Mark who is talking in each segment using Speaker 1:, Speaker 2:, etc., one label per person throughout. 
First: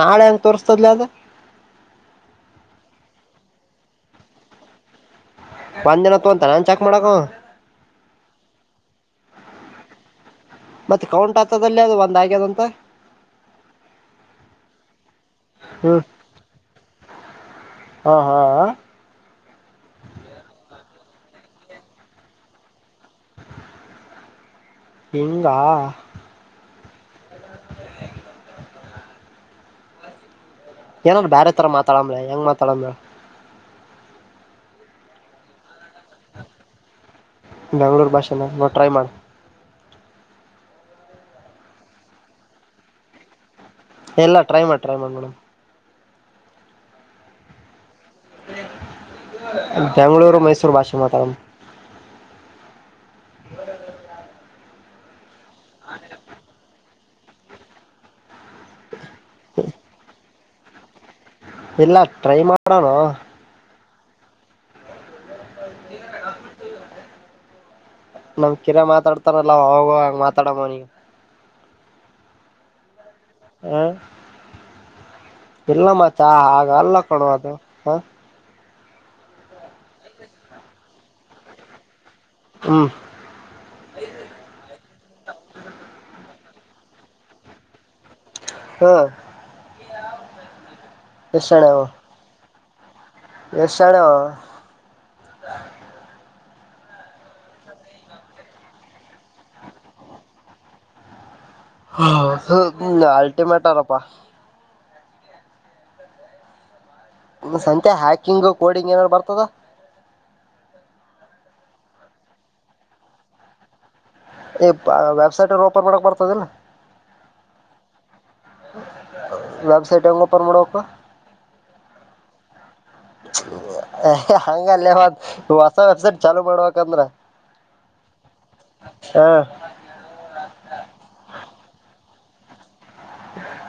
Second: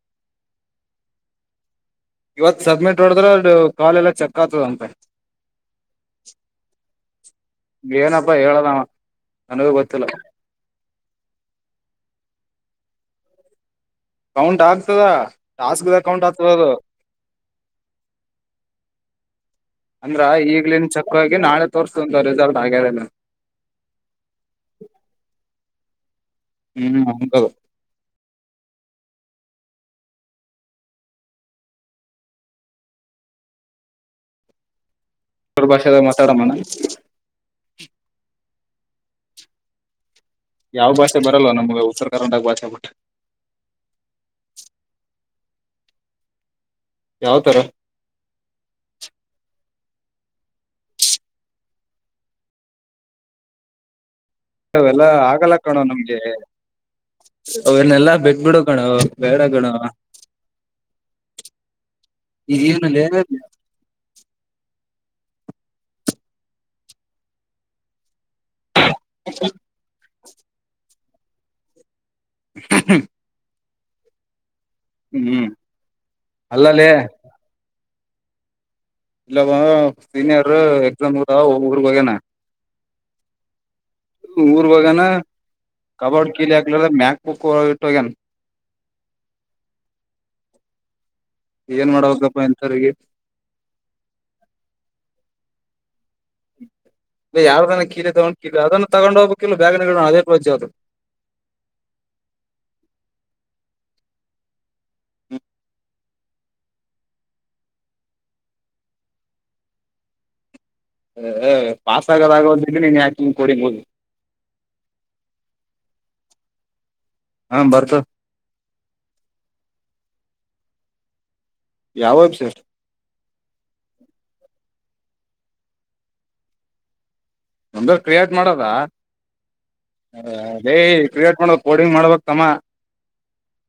Speaker 1: ನಾಳೆ ಹೆಂಗ ತೋರ್ಸ್ತದ್ಲ ಅದ
Speaker 2: ಇವತ್ ಸಬ್ಮಿಟ್ ನೋಡದ್ರೆ ಕಾಲ್ ಎಲ್ಲ ಚೆಕ್ ಆಗ್ತದಂತೆ
Speaker 1: ಒಂದ್ ದಿನ ತೊ ಅಂತ ನಾನ್ ಚೆಕ್ ಮಾಡಕ
Speaker 2: ಏನಪ್ಪಾ ಹೇಳಲ್ಲವ ನನಗೂ ಗೊತ್ತಿಲ್ಲ
Speaker 1: ಮತ್ತೆ ಕೌಂಟ್ ಹತದಲ್ಲಿ ಅದು ಒಂದ ಆಗ್ಯದಂತ
Speaker 2: ಕೌಂಟ್ ಆಗ್ತದ ಟಾಸ್ಕ್ದ
Speaker 1: ಹ್ಮ್
Speaker 2: ಕೌಂಟ್ ಆಗ್ತದದು
Speaker 1: ಹಾ ಹಾ
Speaker 2: ಅಂದ್ರ ಈಗ್ಲನ್ ಚಕ್ಗಿ ನಾಳೆ ತೋರ್ತು ರಿಸಲ್ಟ್ ಆಗ್ಯಾರ
Speaker 1: ಹಂಗ
Speaker 2: ಹ್ಮ್ ಹದು
Speaker 1: ಏನಾರ್ರ ಬೇರೆ ತರ ಮಾತಾಡ ಮೇಳ ಹೆಂಗ ಮಾತಾಡೋದ್ ಹೇಳು
Speaker 2: ಅವ ಭಾಷೆ ಮಾತಾಡೋಣ
Speaker 1: ಬೆಂಗ್ಳೂರು ಭಾಷೆ ನಾವು ಟ್ರೈ ಮಾಡು
Speaker 2: ಯಾವ ಭಾಷೆ ಬರಲ್ಲವ ನಮ್ ಉತ್ತರ ಕನ್ನಡ ಭಾಷೆ ಬಿಟ್ರೆ
Speaker 1: ಎಲ್ಲ ಟ್ರ ಮಾಡಿಟ್ರೈ ಮಾಡ ಮೇಡ್
Speaker 2: ಯಾವ ತರ
Speaker 1: ಬೆಂ್ಳೂರು ಮೈಸೂರು ಭಾಷೆ ಮಾತಾಡ ಹೌ
Speaker 2: ಎಲ್ಲ ಆಗಲ್ಲ ಕಣೋ ನಮ್ಗೆ ಅವನ್ನಲ್ಲಾ ಬಿಟ್ ಬಿಡ ಗಣ ಬೇಡ ಗಣವ
Speaker 1: ಇಲ್ಲ ಟ್ರೈ
Speaker 2: ಈನ
Speaker 1: ಮಾಡೋಣ ಹೌ ನಮ್ ಕಿರ ಮಾತಾಡ್ತಾರಲ್ಲ ಹೋಗುವ ಮಾತಾಡ ಮನಿಗೆ
Speaker 2: [inaudible]
Speaker 1: ಹ
Speaker 2: ಹ್ಮ್
Speaker 1: ಇಲ್ಲಮ್ಮ ಚಾ ಆಗ
Speaker 2: ಅಲ್ಲಲೇ
Speaker 1: ಅಲ್ಲ ಕೊಡುವದು
Speaker 2: ಇಲ್ಲವ ಸೀನಿಯರ್ ಎಕ್ಸಾಮ್ದ ಒ್ರಗ್ ಹೋಗ್ಯನ
Speaker 1: ಹ್ಮ
Speaker 2: ಊರ್ ಹೋಗನ ಕಬಾಡ್ ಕೀಲಿ ಹಾಕ್ಲಾರ ಮ್ಯಾಕ್ ಬಕ್ಕ ಇಟ್ಟೋಗ್ಯನ
Speaker 1: ಹ ಎಷ್ಟ್
Speaker 2: ಏನ್ ಮಾಡುವಪ್ಪ ಎಂಥವರಿಗೆ
Speaker 1: ಎಷಳ
Speaker 2: ಇಲ್ಲ ಯಾರದನ್ನ ಕೀ ತಗೊಂಡು ಕೀ ಅದನ್ನ ತಗೊಂಡ ಹೋಗಬೇಕ ಇಿಲ್ಲ ಬೇಗನೆ ಅದೇಜ ಅದು
Speaker 1: ಹ ಹ ಅಲ್ಟಿಮೇಟ್ ಆರಪ್ಪಾ ಸಂಂತೆ ಹ್ಯಾಕಿಂಗ್ ಕೋಡಿಂಗ್ ಏನಾರರು ಬರ್ತದ
Speaker 2: ಹ ಪಾಸಸ್ ಗಗದಗೋದ್ರೆ ನೀನ್ ಯಾಕೆಂಗ ಕೊಡಿನ್ಬೋದು
Speaker 1: ವೆಬ್ಸೈಟ್ ಅಲ್ಲಿ ಓಪನ್ ಮಾಡಕ್ ಬರ್ತದಿಲ್ಲಾ
Speaker 2: ಹಾ ಬರ್ತ
Speaker 1: ವೆಬ್ಸೈಟ್ ಹೋಗಪಮಡೋಕ್ಕ.
Speaker 2: ಯಾವೆಬ್ಸೈಟ್.
Speaker 1: ಹಂಗಲ್ಲೇ ಹೊ ಹೊಸ ವೆಬ್ಸೈಟ್ ಚಲು ಮಾಡ್ಬೇಕಂದ್ರ.
Speaker 2: ಒಂದ ಕ್ರಿಯೇಟ್ ಮಾಡದ.
Speaker 1: ಹ
Speaker 2: ಅದೇಯ್ ಕ್ರಿಯೇಟ್ ಮಾಡ ಕೋಡಿಂಗ್ ಮಾಡ್ಬೇಕ್ ತಮ್ಮ.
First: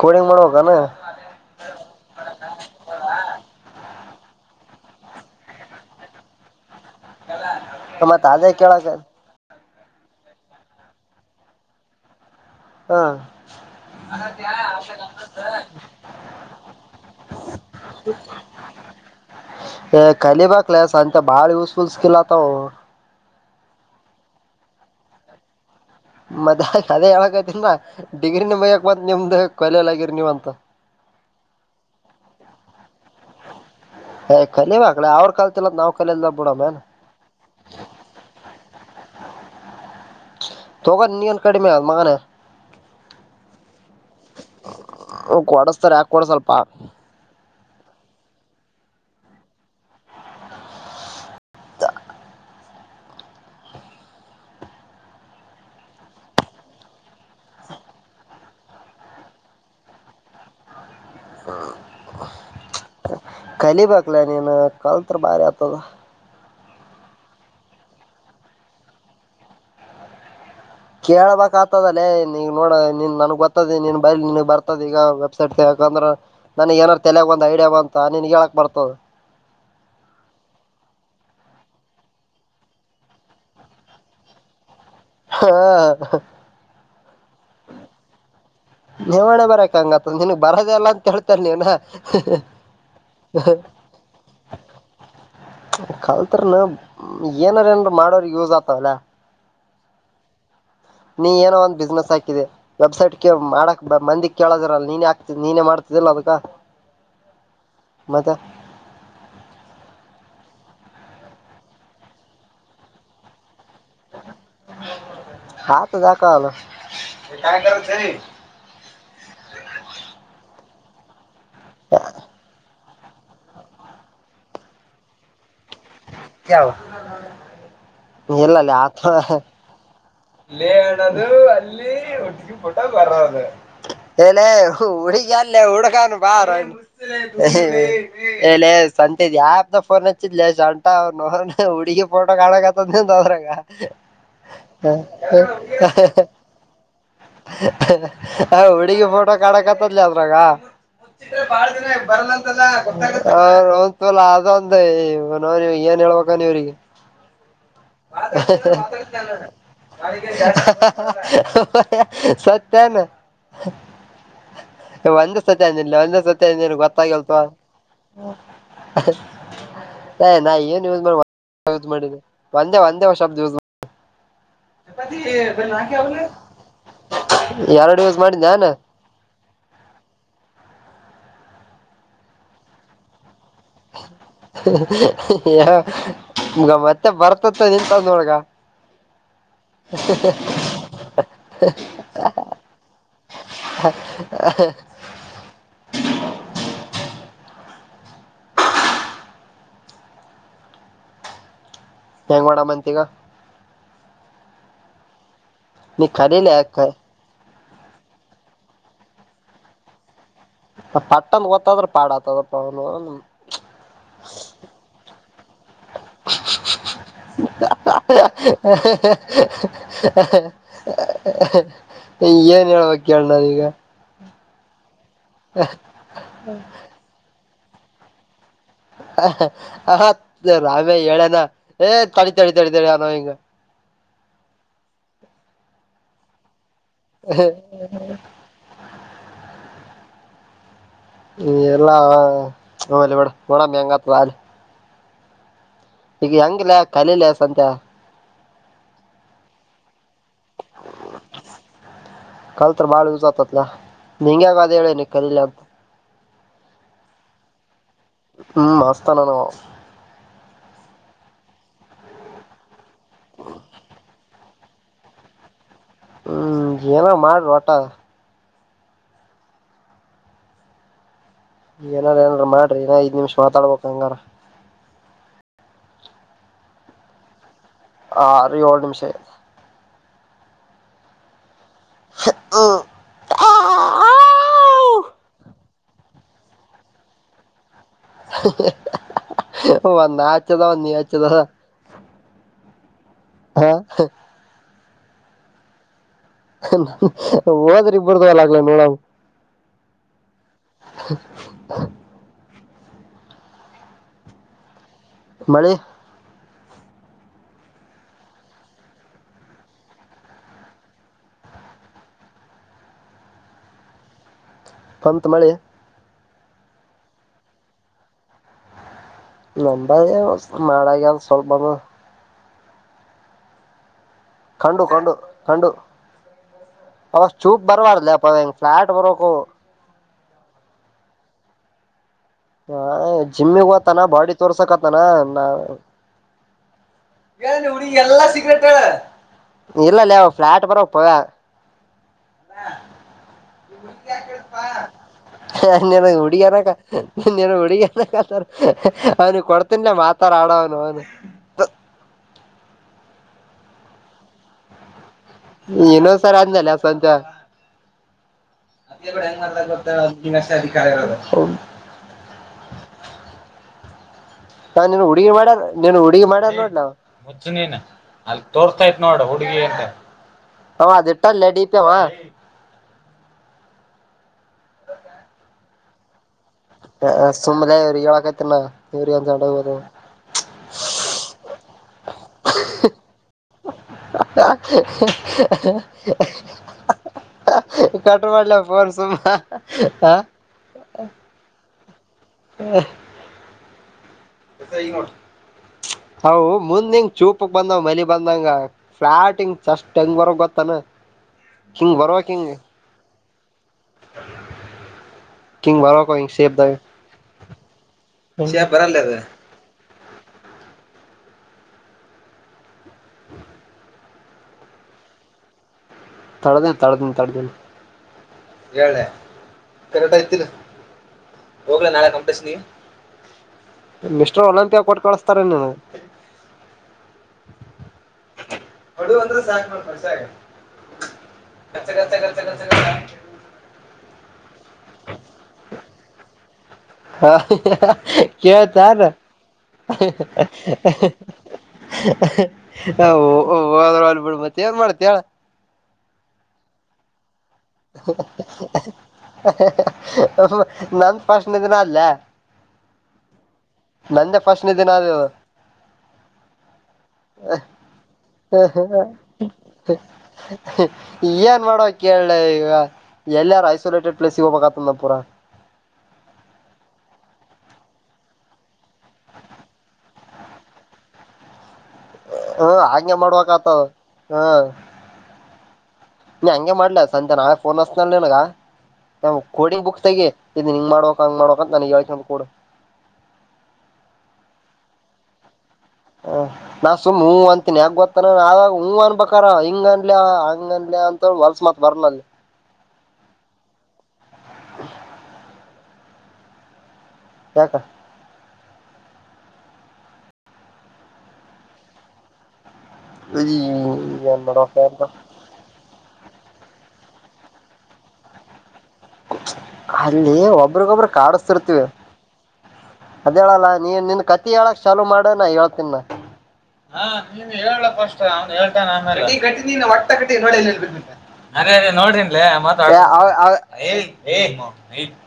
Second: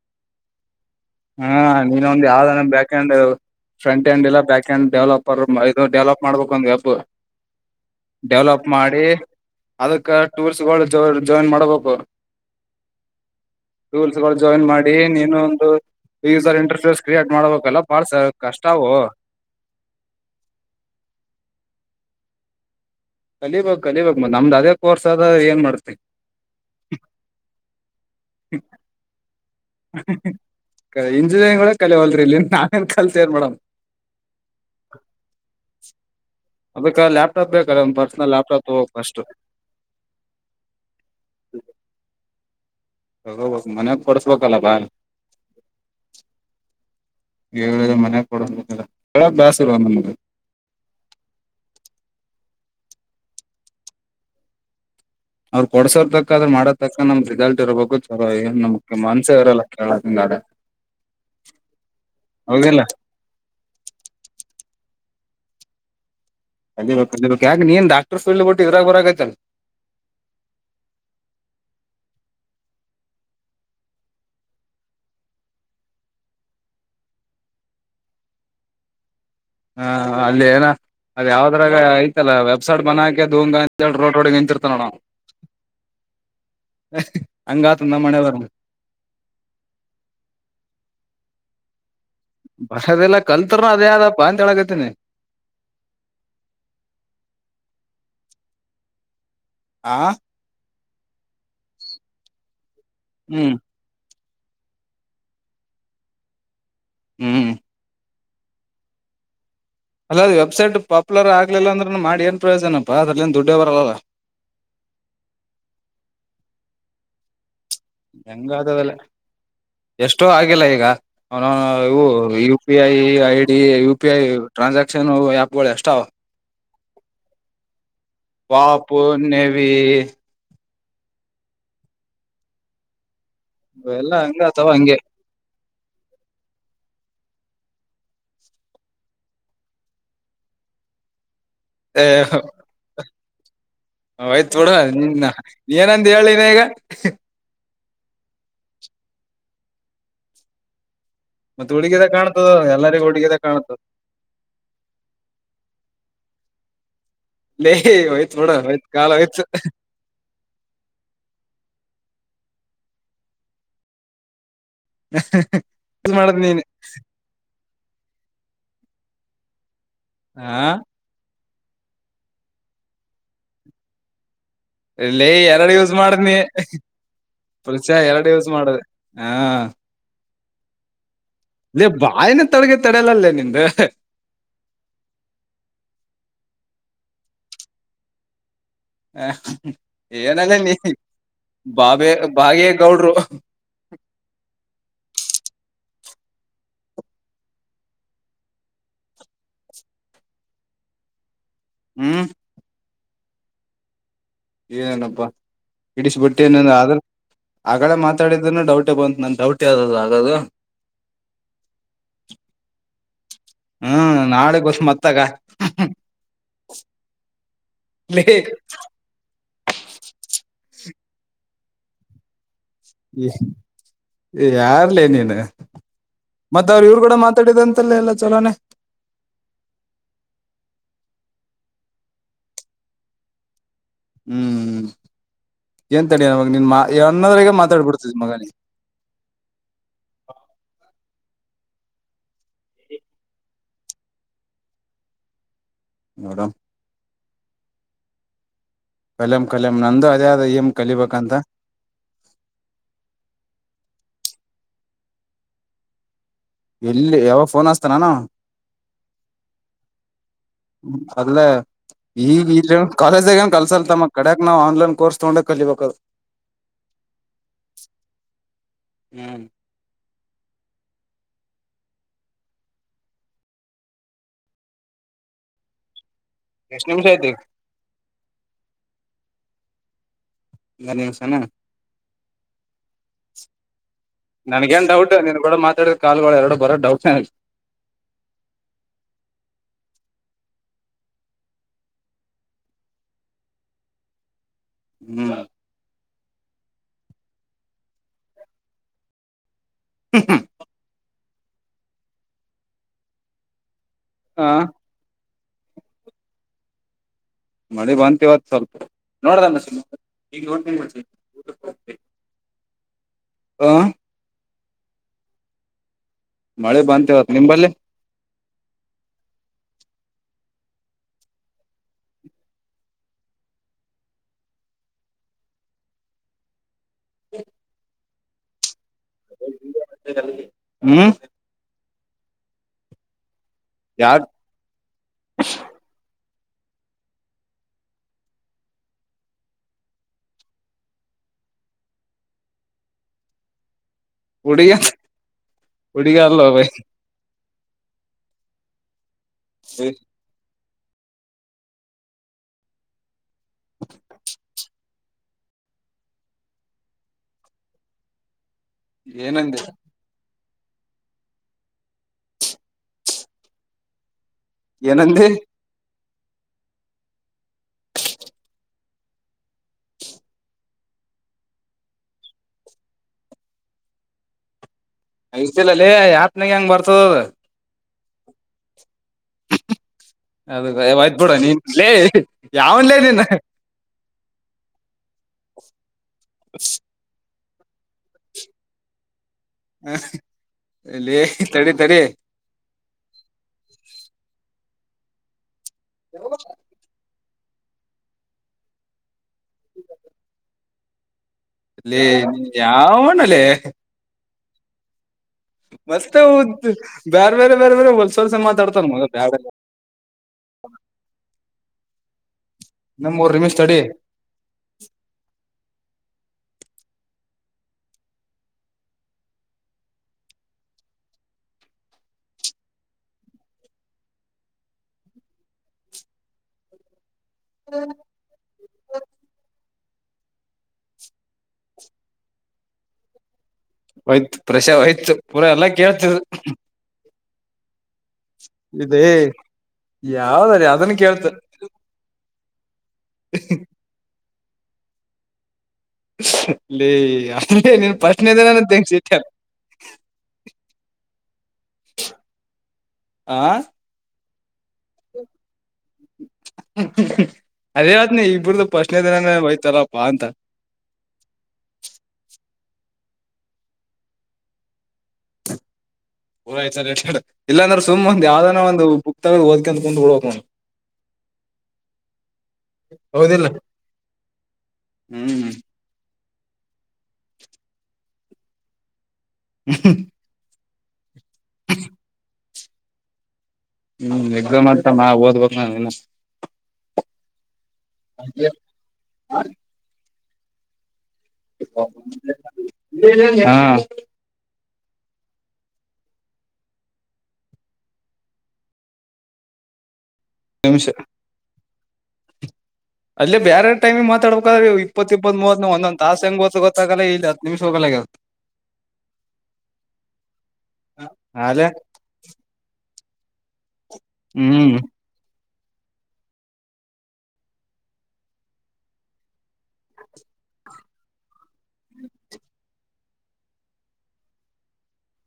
Speaker 1: ಕೋಡಿಂಗ್ ಮಾಡ್ಬೇಕಾನ.
Speaker 2: ಹಾ ನೀನೊಂದು ಯಾವ್ದಾರ ಬ್ಯಾಕೆಂಡ್. ಫ್ರಂಟ್ ಹ್ಯಾಂಡ್ ಇಲ್ಲ ಬ್ಯಾಕೆಂಡ್ ಡೆವಲಪರ್ ಇದು ಡೆವಲಪ್ ಮಾಡ್ಬೇಕು ಒಂದು ವೆಬ್.
Speaker 1: ಮತ್ ಅದೇ
Speaker 2: ಡೆವಲಪ್
Speaker 1: ಕೇಳಕ.
Speaker 2: ಮಾಡಿ ಅದಕ್ಕ ಟೂರ್ಸ್ಗಳು ಜ ಜಾಯಿನ್ ಮಾಡಬೇಕು.
Speaker 1: ಹ
Speaker 2: ಟೂಲ್ಸ್ಗಳು ಜಾಯಿನ್ ಮಾಡಿ ನೀನು ಒಂದು. ಈಸರ್ ಇಂಟರ್ಫೇಸ್ ಕ್ರಿಯೇಟ್ ಮಾಡ್ಬೇಕಲ್ಲ ಬಾಳ ಸ ಕಷ್ಟವು.
Speaker 1: ಕಖಲೀಬಾ ಕ್ಲಸ್ ಅಂತ ಬಾಳ ಯೂಸ್ಫುಲ್ ಸ್ಕಿಲ್ ಆತವು.
Speaker 2: ಕಲಿಬೇಕು ಕಲಿಬೇಕು ಮತೆ ನಮ್ದ ಅದೇ ಕೋರ್ಸ್ ಆದದ ಏನ್ ಮಾಡ್ತತಿ.
Speaker 1: ಮದ ಅದೇ ಹೇಳಕತಿಲ್ಲ ಡಿಗ್ರಿ ನಿಮ ಮಕ್ ಬಂದ ನಿಮ್ದ ಕಲೆಲ್ಲ ಆಗಿರಿ ನೀವಂತ.
Speaker 2: ಇಂಜಿನಿಯರಿಂಗ್ ಕೂಡ ಕಲಿವಲ್ರಿ ಇಲ್ಲಿ ನಾವೇನ್ ಕಲ್ತೇರ್ ಮೇಡಮ್.
Speaker 1: ಕಲಿಬೇಕಕ್ಲ ಅವ್ರ ಕಲ್ತಿಲ್ಲ ನಾವ್ ಕಲಿಯಲ್ಲ ಬಿಡ ಮೇನ್
Speaker 2: ಅ ಕ ಲೇಪಟಾಪ ಬೇ ಕ ಪರ್ಸನಲ್ ಲೇಪಟೋಪ ಹೋಗ ಅಷ್ಟು
Speaker 1: ತಗ ನೀಿಯನ್ ಕಡಿಮೆ ಆ ಮಗಾನ
Speaker 2: ಹಗ ಮನ್ಯಾಗ ಕೊರ್ಸ್ಬೇಕಲ್ಲ ಬಾ
Speaker 1: ಹ್ ಕೊಡಸ್ತಾರೆ ಯಾಕ ಕೊಡ ಸ್ವಲ್ಪ
Speaker 2: ಏ ಮನೆ ಕೊಡಲ್ಲ ಕೆ ಬಾಸ್ ಇಲ್ ನಮ್ಗೆ
Speaker 1: ತ್ತ
Speaker 2: ಅವ್ರು ಪೊಡಸೋರ್ ತಕ್ಕಕ ಆದ್ರ ಮಾಡ ತಕ್ಕ ನಮ್ದ ರಿಸಲ್ಟ್ ಇರಬೇಕು ತರ ಏ ನಮ್ ಮನ್ಸ ಇರಲ್ಲ ಕೇಳದಿಂದಡೆ
Speaker 1: ಹ [inaudible]
Speaker 2: ಹೌಗಲ್ಲ
Speaker 1: ಕಲಿಬೇಕಕ್ಲ ನೀನು ಕಲ್ತ್ ಭಾರಿ ಆತದ
Speaker 2: ಅದ ಯಕ ನೀನ್ ಡಾಕ್ಟರ್ಫೀಲ್ಡ್ ಬಿಟ್ಟು ಇದಾಗ ಬರಾಗೈತಲ್ಲ
Speaker 1: ಕೇಳಳ್ಬೇಕಕ್ ಆಗ್ತದಲ್ಲೇ ನೀಗ್ ನೋಡ ನೀನ್ ನನ್ಗ್ ಗೊತ್ತದ ನೀನ್ ಬೈಲ್ ನಿನ್ಗ್ ಬರ್ತದ ಈಗ ವೆಬ್ಸೈಟ್ಗೆ ಯಾಕಂದ್ರ ನನಗ್ ಏನಾರ್ ತಲಯಗ್ ಒಂದ ಐಡಿಯಾ ಬ ಅಂತ ನೀನ್ ಹೇಳಕ್ ಬರ್ತದ
Speaker 2: ಹಾ ಅಲ್ಲಿ ಏನ ಅದ ಯಾವ್ದದ್ರಾಗ ಐತಲ್ಲ ವಬ್ಸೈಟ್ ಬಂದ ಹಾಕದ ಹಂಗ ಅಂತ ಹೇಳಿ ರೋಡ್ ರೋಡ ನಿಂತಿರ್ತ ನೋ
Speaker 1: ಹಾ
Speaker 2: ಹಂಗಾ ತಂದ ಮನೆೆವರ
Speaker 1: ನೀವಣ ಬರಕ್ ಹಂಗತ್ ನಿನ್ಗ್ ಬರದಲ್ಲ ಅಂತ ಹೇಳ್ತರ್ ನೀವ್ನ
Speaker 2: ಬರದೆಲ್ಲ ಕಲ್ತ್ರು ಅದೇ ಆದಪ್ಪಾ ಅಂತ ಹೇಳಕತ್ತಿನಿ
Speaker 1: ಕಲ್ತ್ರನ ಏನಾರ ಹಿಂಗ್ ಮಾಡೋದು ಯೂಸ್ ಆತವಲ್ಲಾ
Speaker 2: ಆ
Speaker 1: ನೀ ಏನೋ ಒಂದ್ ಬಿಸ್ನೆಸ್ ಹಾಕಿದೆ ವೆಬ್ಸೈಟ್ಗೆ
Speaker 2: ಹ್ಮ್
Speaker 1: ಮಾಡಕ್ ಬ ಮಂದಿ ಕೇಳೋದರಲ್ಲ ನೀನೇ ಆಗ್ತಿದ್ ನೀನೇ ಮಾಡ್ತಿದ್ದಲ್ಲ ಅದಕ್ಕ
Speaker 2: ಹ್ಮ್
Speaker 1: ಮತ್ತೆ
Speaker 2: ಅಲ್ಲ ಅದು ವೆಬ್ಸೈಟು ಪಾಪ್ಲರ್ ಆಗ್ಲಿಲ್ಲ ಅಂದ್ರನು ಮಾಡಿ ಏನ್ ಪ್ರಯೋಜನಪ್ಪ ಅದ್ರಲ್ಲೇನ್ ದುಡ್ಡ ಬರಲ್ಲ
Speaker 1: ಹಾ ತ [unintelligible]
Speaker 2: ಹೆಂಗಾದವಲ್ಲಿ ಎಷ್ಟೋ ಆಗಿಲ್ಲ ಈಗ ಅವನ ಅವು ಇವು P I I D U P I transaction ಆ್ಯಪ್ಗಳು ಎಷ್ಟಾವ
Speaker 1: ಯ ಎಲ್ಲಲ್ಲಿ ಆಥ
Speaker 2: ವಾಪು [unintelligible]
Speaker 1: [unintelligible] ಅಣದು ಅಲ್ಲಿ ಒಟ್ಟಿಗೆ ಪುಟ್ಟ ಬರದು
Speaker 2: ಇವೆಲ್ಲಾ
Speaker 1: ಎಲ್ಲ
Speaker 2: ಹಂಗ ಅಥವಾ ಹಂಗೆ
Speaker 1: ಹುಡಿಗಲ್ಲ ಹುಡುಕಾನ ಬಾರೊ ಎಲೆ ಸಂತೆಗ್ ಯಾರ್ದಾಗ್ ಫೋನ್ ಹಚ್ಚಿದ್ಲೆ ಶಾಂಟ ಅವ್ರ್ ನೌನ್ ಹುಡುಗಿ ಪೋಟೋ ಕಾಣಕತದ್ ನಿಂಗ್ ಅದ್ರಾಗ
Speaker 2: ಒಯ್ತು ಬಿಡುವ ನಿನ್ನ ಏನಂದ ಹೇಳಿನ ಈಗ
Speaker 1: ಹುಡುಗಿ ಫೋಟೋ ಕಾಡಕತ್ತದಲಿ ಅದ್ರಾಗ ಹಿದ್ರೆ ಬಾಳ
Speaker 2: ಮತ್
Speaker 1: ದಿನ
Speaker 2: ಹುಡುಗಿದ ಕಾಣ್ತದ
Speaker 1: ಬರಲ್ಲಂತಲ್ಲ
Speaker 2: ಎಲ್ಲರಿಗೂ ಹುಡುಗಿದ ಕಾಣ್ತದ
Speaker 1: ಗೊತ್ತಾಗ ಇಲ್ಲ ಅದು ಒಂದ ಇ ನ ನೀ ಏನ್ ಹೇಳ್ಬೇಕ ನೀ ಇವ್ರಿಗೆ
Speaker 2: ಲೇ ಹೋಯ್ತ್ ನೋಡ ಆಯ್ತ್ ಕಾಲ ಆಯ್ತ
Speaker 1: ಸತ್ಯನು [unintelligible] ಒಂದು ಸತಿ ಅಂದಿಲ್ಲ
Speaker 2: ಯೂಸ್
Speaker 1: ಒಂದ
Speaker 2: ಮಾಡದ್
Speaker 1: ಸತಿ
Speaker 2: ನೀನ್
Speaker 1: ಅಂದಿರ್ ಗೊತ್ತಾಗಿಲ್ತವಾ ಹ್ಮ್ ಆಹ್ಹ್ ಯಾ
Speaker 2: ಹ
Speaker 1: ನಾ ಏನ್ ಹೇಳಿದ್ [unintelligible] ಯುಜ್ ಮಾಡಿದ್ಯ ವಂದೇ ವಂದೇ ಶಬ್ದ ಯೂಸ್
Speaker 2: ಇಲ್ಲಿ ಎರಡ್ ಯೂಸ್ ಮಾಡುದ್ನಿ ಪುಲ್ಸ ಎರಡು ಯೂಸ್ ಮಾಡುದ್ರ್ ಹಾ ಏ ಬಾಯಿನ ತೊಲ್ಗೆ ತಡಲಲ್ಲೇ ನಿನ್ದು
Speaker 1: ನಿಮ್ಗ ಮತ್ತೆ ಬರ್ತತ್ತ ನಿಂತ ನೋಳಗ
Speaker 2: ಹ ಏನಂಗ ನೀ ಬಾಬೆ ಬಾಗೇ ಗೌಡ್ರು
Speaker 1: ಹ
Speaker 2: ಮ್ಮ್
Speaker 1: ಮಾಡ ಮಂತಿಗ
Speaker 2: ಏನೇನಪ್ಪಾ
Speaker 1: ನೀ
Speaker 2: ಹಿಡಿಸಿ್ಬಟ್ಟೆ
Speaker 1: ಕಲೀಲಿ
Speaker 2: ಏನಂದ್ರ
Speaker 1: ಯಾಕ
Speaker 2: ಆಧಾರ್ [unintelligible] ಆಗಡೆೇ ಮಾತಾಡಿದ್ರುನು ಡೌಟೆ ಬಂತು ನನ್ ಡೌಟ್ ಯಾವ್ದದು ಹಾಗದು
Speaker 1: ಪಟ್ಟಂದ ಗೊತ್ತದ್ರ ಪಾಡ್ ಆತದಪ್ಪ ಅವ [unintelligible]
Speaker 2: ಹ್ಮ್ ನಾಳೆಗೋಷ ಮತ್ತಾಗ
Speaker 1: [unintelligible]
Speaker 2: ಲೇ
Speaker 1: [inaudible] ಏನ್ ಹೇಳ್ಬೇಕ ಕೇಳ ನಾನೀಗ [unintelligible]
Speaker 2: ಯಾರ್ಲೇ ನೀನು ಮತ್ತ ಅವ್ರ ಇವ್ರು ಕೂಡ ಮಾತಾಡಿದ ಅಂತಲ್ಲ ಎಲ್ಲ ಚಲೋನನೆ
Speaker 1: ರಾಮೇ ಹೇಳೇನಾ ಏ ತಡಿ ತಡಿ ತಡಿ ಅ ನಾವ್ ಹಿಂಗ [unintelligible]
Speaker 2: ಹ್ಮ್್ಮ ಏನ್ ತಡಿಯ ಮಾಗ ನಿನ್ ಮಾನ್ನದ್ರಾಗ ಮಾತಾಡ್ಬಿಡ್ತಿದ ಮಗನಿ
Speaker 1: ಎಲ್ಲ ಬಡ ಬಡ ಮೇಂಗತ್ ಅ [unintelligible] ಈಗ
Speaker 2: ನೋಡಮ್
Speaker 1: ಹೆಂಗಿಲ್ಲ ಕಲಲ ಸಂತೆ
Speaker 2: ಕಲೆಮ್ ಕಲೆಮ್ ನಂದುು ಅದೇ ಅದ ಏಮ್ ಕಲಿಬೇಕಂತ
Speaker 1: ಕಲ್ತ್ರ ಬಾಳ ಇತತ್ಲಾ ನಿಂಗಾಗ ಅದ ಹೇಳೇನ ಕರಲ ಅಂತ [unintelligible]
Speaker 2: ಎಲ್ಲಿ ಯಾವಾಗ ಫೋನ್ಸ್ತಾನಾನ ಹ
Speaker 1: ಹ್ಮ್ ಮಸ್ತಾನ ನಾವು
Speaker 2: ಅದಲ್ಲೇ ಈಗ ಇನ್ ಕಾಲೇಜಾಗ ಏನ್ ಕಲ್ಸಲ್ತಮ್ಮ ಕಡೆ ನಾವು ಆನ್ಲೈನ್ ಕೋಸ್ ತಗೊಂಡ ಕಲಿಬೇಕ ಅದು
Speaker 1: ಹ್ಮ್ ಏನ ಮಾಡ್ರಿ ಒಟ
Speaker 2: ಹ್ಮನ್
Speaker 1: ಈಗಏನಾರ ಏನಾರ ಮಾಡ್ರಿಏ ಐದ್ಮಿಷ ಮಾತಾಡ್ಬೇಕಕ್ ಹಂಗಾರ
Speaker 2: ಎಷ್ಟ್ ನಿಮಿಷ ಐತ್ರಿ
Speaker 1: ಆ ಅೋಳ ನಿಮಿಷಯ
Speaker 2: ಗಸನ [unintelligible]
Speaker 1: ಹ ಹ
Speaker 2: ನನ್ಗ ನ್ ಡೌಟ್ ನೀನ್ ಕೂಡ ಮಾತಾಡಿದ ಕಲ್ಗಳು ಎರಡು ಬರೋ ಡೌಟ್
Speaker 1: ಒಂದ ಆಚದ ಒಂದ ಹಚದ [unintelligible] ಹಾ
Speaker 2: ಹ್ಮ್
Speaker 1: ಹೋದ್ರಿಬ್ಬ್ರದು ಒಲ ಆಗ್ಲ ನೋಡ
Speaker 2: ಹ ಹ ಹಾ
Speaker 1: ಮಳಿ
Speaker 2: ಮಳೆ ಬಂತವತ್ ಸ್ವಲ್ಪ ನೋಡದಣ ಸ ಈ ನೋ ಹ
Speaker 1: ಪಂತ್ ಮಳೆ
Speaker 2: ಮಳೆ ಬಂದಂತ್ ನಿಂಬಲ್ಲಿ
Speaker 1: ನಂಬ ಮಾಡಾಗ ಅ ಸ್ವಲ್ಪಂದು ಕಂಡು ಕಂಡು ಕಂಡು ಅವಷ್ಟ ಚೂಪ್ ಬರವಾರಲ್ಲ ಅಪ್ಪ ಹೆಂಗ ಫ್ಲಾಟ್ ಬರಬೇಕು
Speaker 2: ಹ್ಮ್
Speaker 1: ಹ ಜಿಮ್ಮಿಗೆ ಹೋ್ತಾನ
Speaker 2: ಯಾರ್
Speaker 1: ಬಾಡಿ ತೋರ್ಸಕತನ ನಾ ಎಲ್ಲಾ ಸಿಗ್ರಟ್ ಇಲ್ಲಲ್ಲ ಫ್ಲಾಟ್ ಬರ
Speaker 2: ಹುಡುಗಿ
Speaker 1: ನ್ನೆನ
Speaker 2: ಹುಡುಗಿ ಅಲ್ಲೋ ಬೈ
Speaker 1: ಡಿಯಾರಕ್ಕ [unintelligible] ನೀನು ಹುಡುಗಿತ ಅವ್ನಿಗೆ ಕೊಡ್ತನ್ ಮಾತಾರ ಆಡ ಅವನು ಅವನು [unintelligible] ಏನೋ ಸರ್ ಆದ್ಮೇಲೆ ಸ್ವಂತ
Speaker 2: ಏನಂದೆ
Speaker 1: ಿನ ಅಧಿಕಾರಲ್ಲ [unintelligible] ನಾನುನು ಹಡುಿ
Speaker 2: ಏನಂದಿ
Speaker 1: ಮಾಡಾರ ನೀ ಹುಡುಗಿ ಮಾಡ ನೋ ಮುದ್ ನೀನ್ ಅಲ್ಲಿ ತೋರ್ತಾ ಇತ್ ನೋಡ ಹುಡುಗಿ ಅಂತ ಅವ ಅದಟಾಲ್ಲ ಡಿೀಪ್ಯಾಮ
Speaker 2: ಯಸಲಲ್ಲಿ ಯತ್ನಾಗ ಹೆಂಗ್ ಬರ್ತದ
Speaker 1: ಸುಮ್ಮನೆ ಇವ್ರರು ಹೇಳಕತಿನ ಇವ್ರಿಗೆ ಒಂದ್ೋದು
Speaker 2: ಅದವಯ್ತ ಬಿಡ ನೀನ್ ಲೇ ಯಾವನ್ಲೇ ನಿನ್
Speaker 1: [inaudible] ಕಟ್ ಮಾಡಡ್ಲ ಪೋರ್ ಸುಮ್ಮ
Speaker 2: ಹ ಎಲ್ಲಿ ತಡಿ ತಡಿ
Speaker 1: ಹೌ ಮುಂದಿಂಗ್ ಚೂಕ್ ಪಪ್ಪಕ್ ಬಂದ ಮಲಿ ಬಂದಂಗ ಫ್ಲಾಟ್ಲಿಂಗ್ ಚಷ್ಟಟ್ ಹೆಂಗ್ವರಗ್ ಗೊತ್ತಾನ ಹಿಂಗ್
Speaker 2: ಲೇ ನಿನ್ ಯಾವನಲ್ಲೇ
Speaker 1: ಹ
Speaker 2: ಮಸ್ತ ಬೇರೆ ಬೇರೆ ಬೇರೆ ಬೇರೆ ಹೊಲ್ಸ ಹೊಲ್ಸ
Speaker 1: ಶೇಪ್
Speaker 2: ಮಾತಾಡ್ತಾ ನನ್
Speaker 1: ಬರಲ್ಲ
Speaker 2: ಮಗ
Speaker 1: ಅದು
Speaker 2: ಬೇ ಬೇರೆ ನಿಮ್ ಊ ರಿಮಿ ಸ್ಟಡಿ
Speaker 1: ತಳದೇ ತಳ್ದ ತಳ್ದ ಹೇಳೆ ಕರೆಕ್ಟ್ ಐತಿಲ್ಲ ಹೋಗ ನಾಳೆ ತಲ್ಲಪ್ಸಿತಿ ಒಂತ ಕೊಟ್ಟ ಕಳಸ್ತಾರ ನೀನು
Speaker 2: ಹ್ಮ್
Speaker 1: ಹಡು ಅಂದ್ರೆ ಸಾಕು ಮಾಡ್ಕೊ ಸಾಕರ್ರ್ರ್
Speaker 2: ಹೊಯ್ತು ಎಲ್ಲಾ ಹೊಯ್ತು ಪ್ರಷಾಯ್ತು ಪೂರಾ ಎಲ್ಲಾ ಕೇಳ್ತಿದ್ರು
Speaker 1: ಹ
Speaker 2: ಇದೇ
Speaker 1: ಕೇಳ್ತಾರು ಹುಂ
Speaker 2: ಯಾವ್ದ್ರ ಅದನ್ನ ಕೇಳ್ತ
Speaker 1: ಹು ಹ ಹೊದ್ರೆ ಹೊಗ್ಲಿ ಬಿಡ ಮತ್ತೆ ಏನ್ ಮಾಡ್ತೀಯ ಹೇಳ್
Speaker 2: ಇಲ್ಲ ಅ್ರೆ ನೀನ್ ಪ್ರಶ್ನೆದ ನಾನ ತಂಗ ಸತ
Speaker 1: ನನ್ ಪ್ರಶಣ ಇದನ ಅಲ್ಲ
Speaker 2: ಆಾಂ
Speaker 1: ನಂದೇ ಫಸ್ನ ದಿನ ಅದು
Speaker 2: ಅದೇ ಆತ್ ನೀ ಇಬರ್ದು
Speaker 1: ಅದು
Speaker 2: ಪ್ರಶ್ನೆ ದಿನ ಹಯ್ತಾರಪ್ಪಾ ಅಂತ
Speaker 1: ಏನ್ ಮಾಡುವ ಕೇಳೆ ಈಗ ಎಲ್ಲಾರು ಐಸೋಲೇಟೆಡ್ ಪ್ಲೇಸ್ಗೆ ಹೋಗ್ಬೇಕತದ ನ ಪೂರ
Speaker 2: ಪುರ ಆ್ತ ಇಲ್ಲ ಅಂದ್ರ ಸುಮ್ ಒ್ ಯಾವ್ದನ ಒಂದು ಬುಕ್ ತಗದ ದ್ಕ ಅಂತ ಕುಂದ್ಡ್ಡಬೇಕು ನ
Speaker 1: ಹ್ಮ್ ಹಾಗಗೆ
Speaker 2: ಹೌದಿಲ್ಲ
Speaker 1: ಮಾಡ್ಬೇಕಕ್ ಆತದ ಹ್ಮ
Speaker 2: ಹ್ಮ್
Speaker 1: ನೀ ಹಂಗೆ ಮಾಡ್ಲ ಸಂಂತೆ ನಾಳೆ ಫೋನ್ ಹಸನನಗ ಕೋಡಿಂಗ್ ಬುಕ್ಸ್ ತೆಗಿ ಇದು ಹಂಗ್ ಮಾಡಕ ಹಂಗ ಮಾಡಕ ಅಂತ ನನ್ ಯಾವ ಕ ಕೊಡು
Speaker 2: ಹ್ಮ್ ಎಕ್ಸಾಮ್ ಅತ ನ ಓದ್ಬೇಕಕ್ ನಾ ಇನ್ನ
Speaker 1: ಹ ನಾನ್ ಸುಮ್ಮ್ ಹೂವ ಅಂತೀನಿ ಯಾಗ್ ಗೊತ್ತತಾನ ಆಾಗ ಹೂವ ಅನ್ಬೇಕಾರ ಹಿಂಗ ಅಲ್ಲಾ ಅಂಗಲ್ಲ
Speaker 2: ಹಾ
Speaker 1: [inaudible] ಕಕ
Speaker 2: ತಮಸ ಅಲ್ಲೇ
Speaker 1: ಈ
Speaker 2: ಬೇರೆ ಟೈಮಿಗೆ
Speaker 1: ಏನ್
Speaker 2: ಮಾತಾಡ್ಬೇಕಾದ್ರ
Speaker 1: ಮಾಡಬೇಕ ಅಂತ
Speaker 2: ಇಪ್ಪತ್ತ ಇಪ್ಪತ್ವ ಒಂದೊ ತಾಸ ಹೆಂಗೋತ್ತು ಗೊತ್ತಾಗಲ್ಲ ಇಲ್ಲತ್ತು ನಿಮಿಷ ಹೋಗಾಗ
Speaker 1: ಅಲ್ಲಿ ಒಬ್ರಗೊಬರು
Speaker 2: ಆಲೆ
Speaker 1: ಕಾಡಸ್ತಿರ್ತಿೀವಿ ಅದ ಹೇಳಲ್ಲ ನೀ ನಿನ್ ಕತಿ
Speaker 2: ಹ್ಮ್
Speaker 1: ಹೇಳಕ್ ಚಲು ಮಾಡನ ಹೇಳ್ತನ್ ನ ಹಾ ನೀನ್ ಹೇಳ್ಲ್ ಪಷ್ಟ್ ಅವ್ನು ಹೇಳ್ತಾನೆ ಆ ಮೇಲೆ ಈಟಿ ನೀ ಒಟ್ಟ ಕಘಟಿ ನೋಡ ಹೇಳ್ಬೇಕುಟ ಅದೇ ಅದೇ ನೋಡ್ರಿನ್ಲ ಮಾತ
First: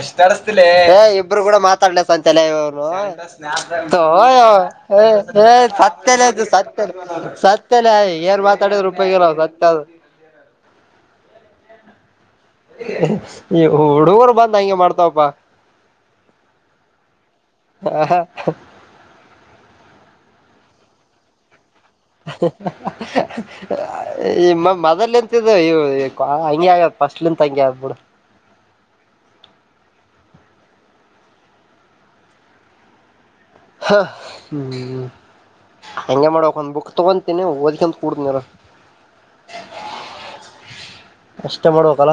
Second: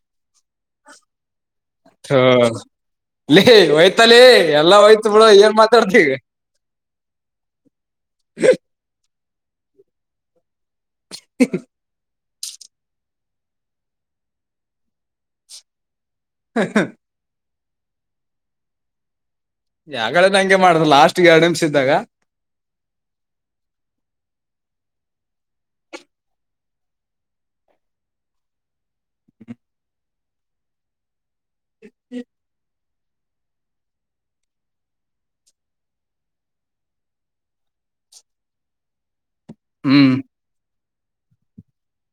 Speaker 1: ಎಷ್ಟು [unintelligible] ಇಬ್ರು ಕೂಡ ಮಾತಾಡ್ಲ
Speaker 2: ಥೂ
Speaker 1: [inaudible] ಸತ್ತಲ್ಲಯ್
Speaker 2: ಲೇ ಹೋಯ್ತಲೇ ಎಲ್ಲಾ ಹೋಯ್ತು ಬಿಡು ಏನ್ ಮಾತಾಡ್ತಿ.
Speaker 1: ಏನ್ ಮಾತಾಡಿದರ ಉಪಯೋಗ ಸತ್ತ ಅದು
Speaker 2: ಹ
Speaker 1: ಹುಡುಗರು ಬಂದ ಹಂಗೆ ಮಾಡ್ತಾವಪ್ಪಾ
Speaker 2: ಹ ಹ
Speaker 1: ಹಾ ಹಾ
Speaker 2: ಯಾವಾಗಡೆೇ ಹಂಗೆ ಮಾಡ್ರ ಲಾಸ್ಟ್ ಎರಡ್ ನಿಮಿಷ ಇದ್ದಾಗ
Speaker 1: ಮದಲ್ಂತ ಹಂಗೆ ಆಗ್ಯ್ ಫಸ್ಟ್ಲಿಂತ ಹಂಗೆ ಆದ್ ಬಿಡು
Speaker 2: ಹ್ಮ ಹ್ಮ
Speaker 1: ಹಾ ಹ್ಮ ಹೆಂಗೆ ಮಾಡ್ಬೇಕ ಒಂದ್ ಬುಕ್ ತಗೋಂತಿನಿ ಓದಕಂತ ಕುೂಡತಿನ ಇರ
Speaker 2: ಹ್ಮ್
Speaker 1: ಅಷ್ಟೇ ಮಾಡ್ಬೇಕಲ್ಲ.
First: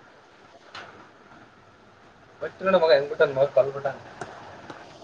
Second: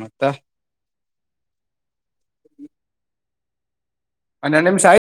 Speaker 2: ಮತ್ತ
Speaker 1: ಬತ್ತ ನೋಡ ಮಗ ಹೆಂಗ ಬಿಟ್ಟನ ಕಲ್ ಬಿಟ್ಟಂಗ
Speaker 2: ಹನ್ನೆಡ ನಿಮಷ ಆಯ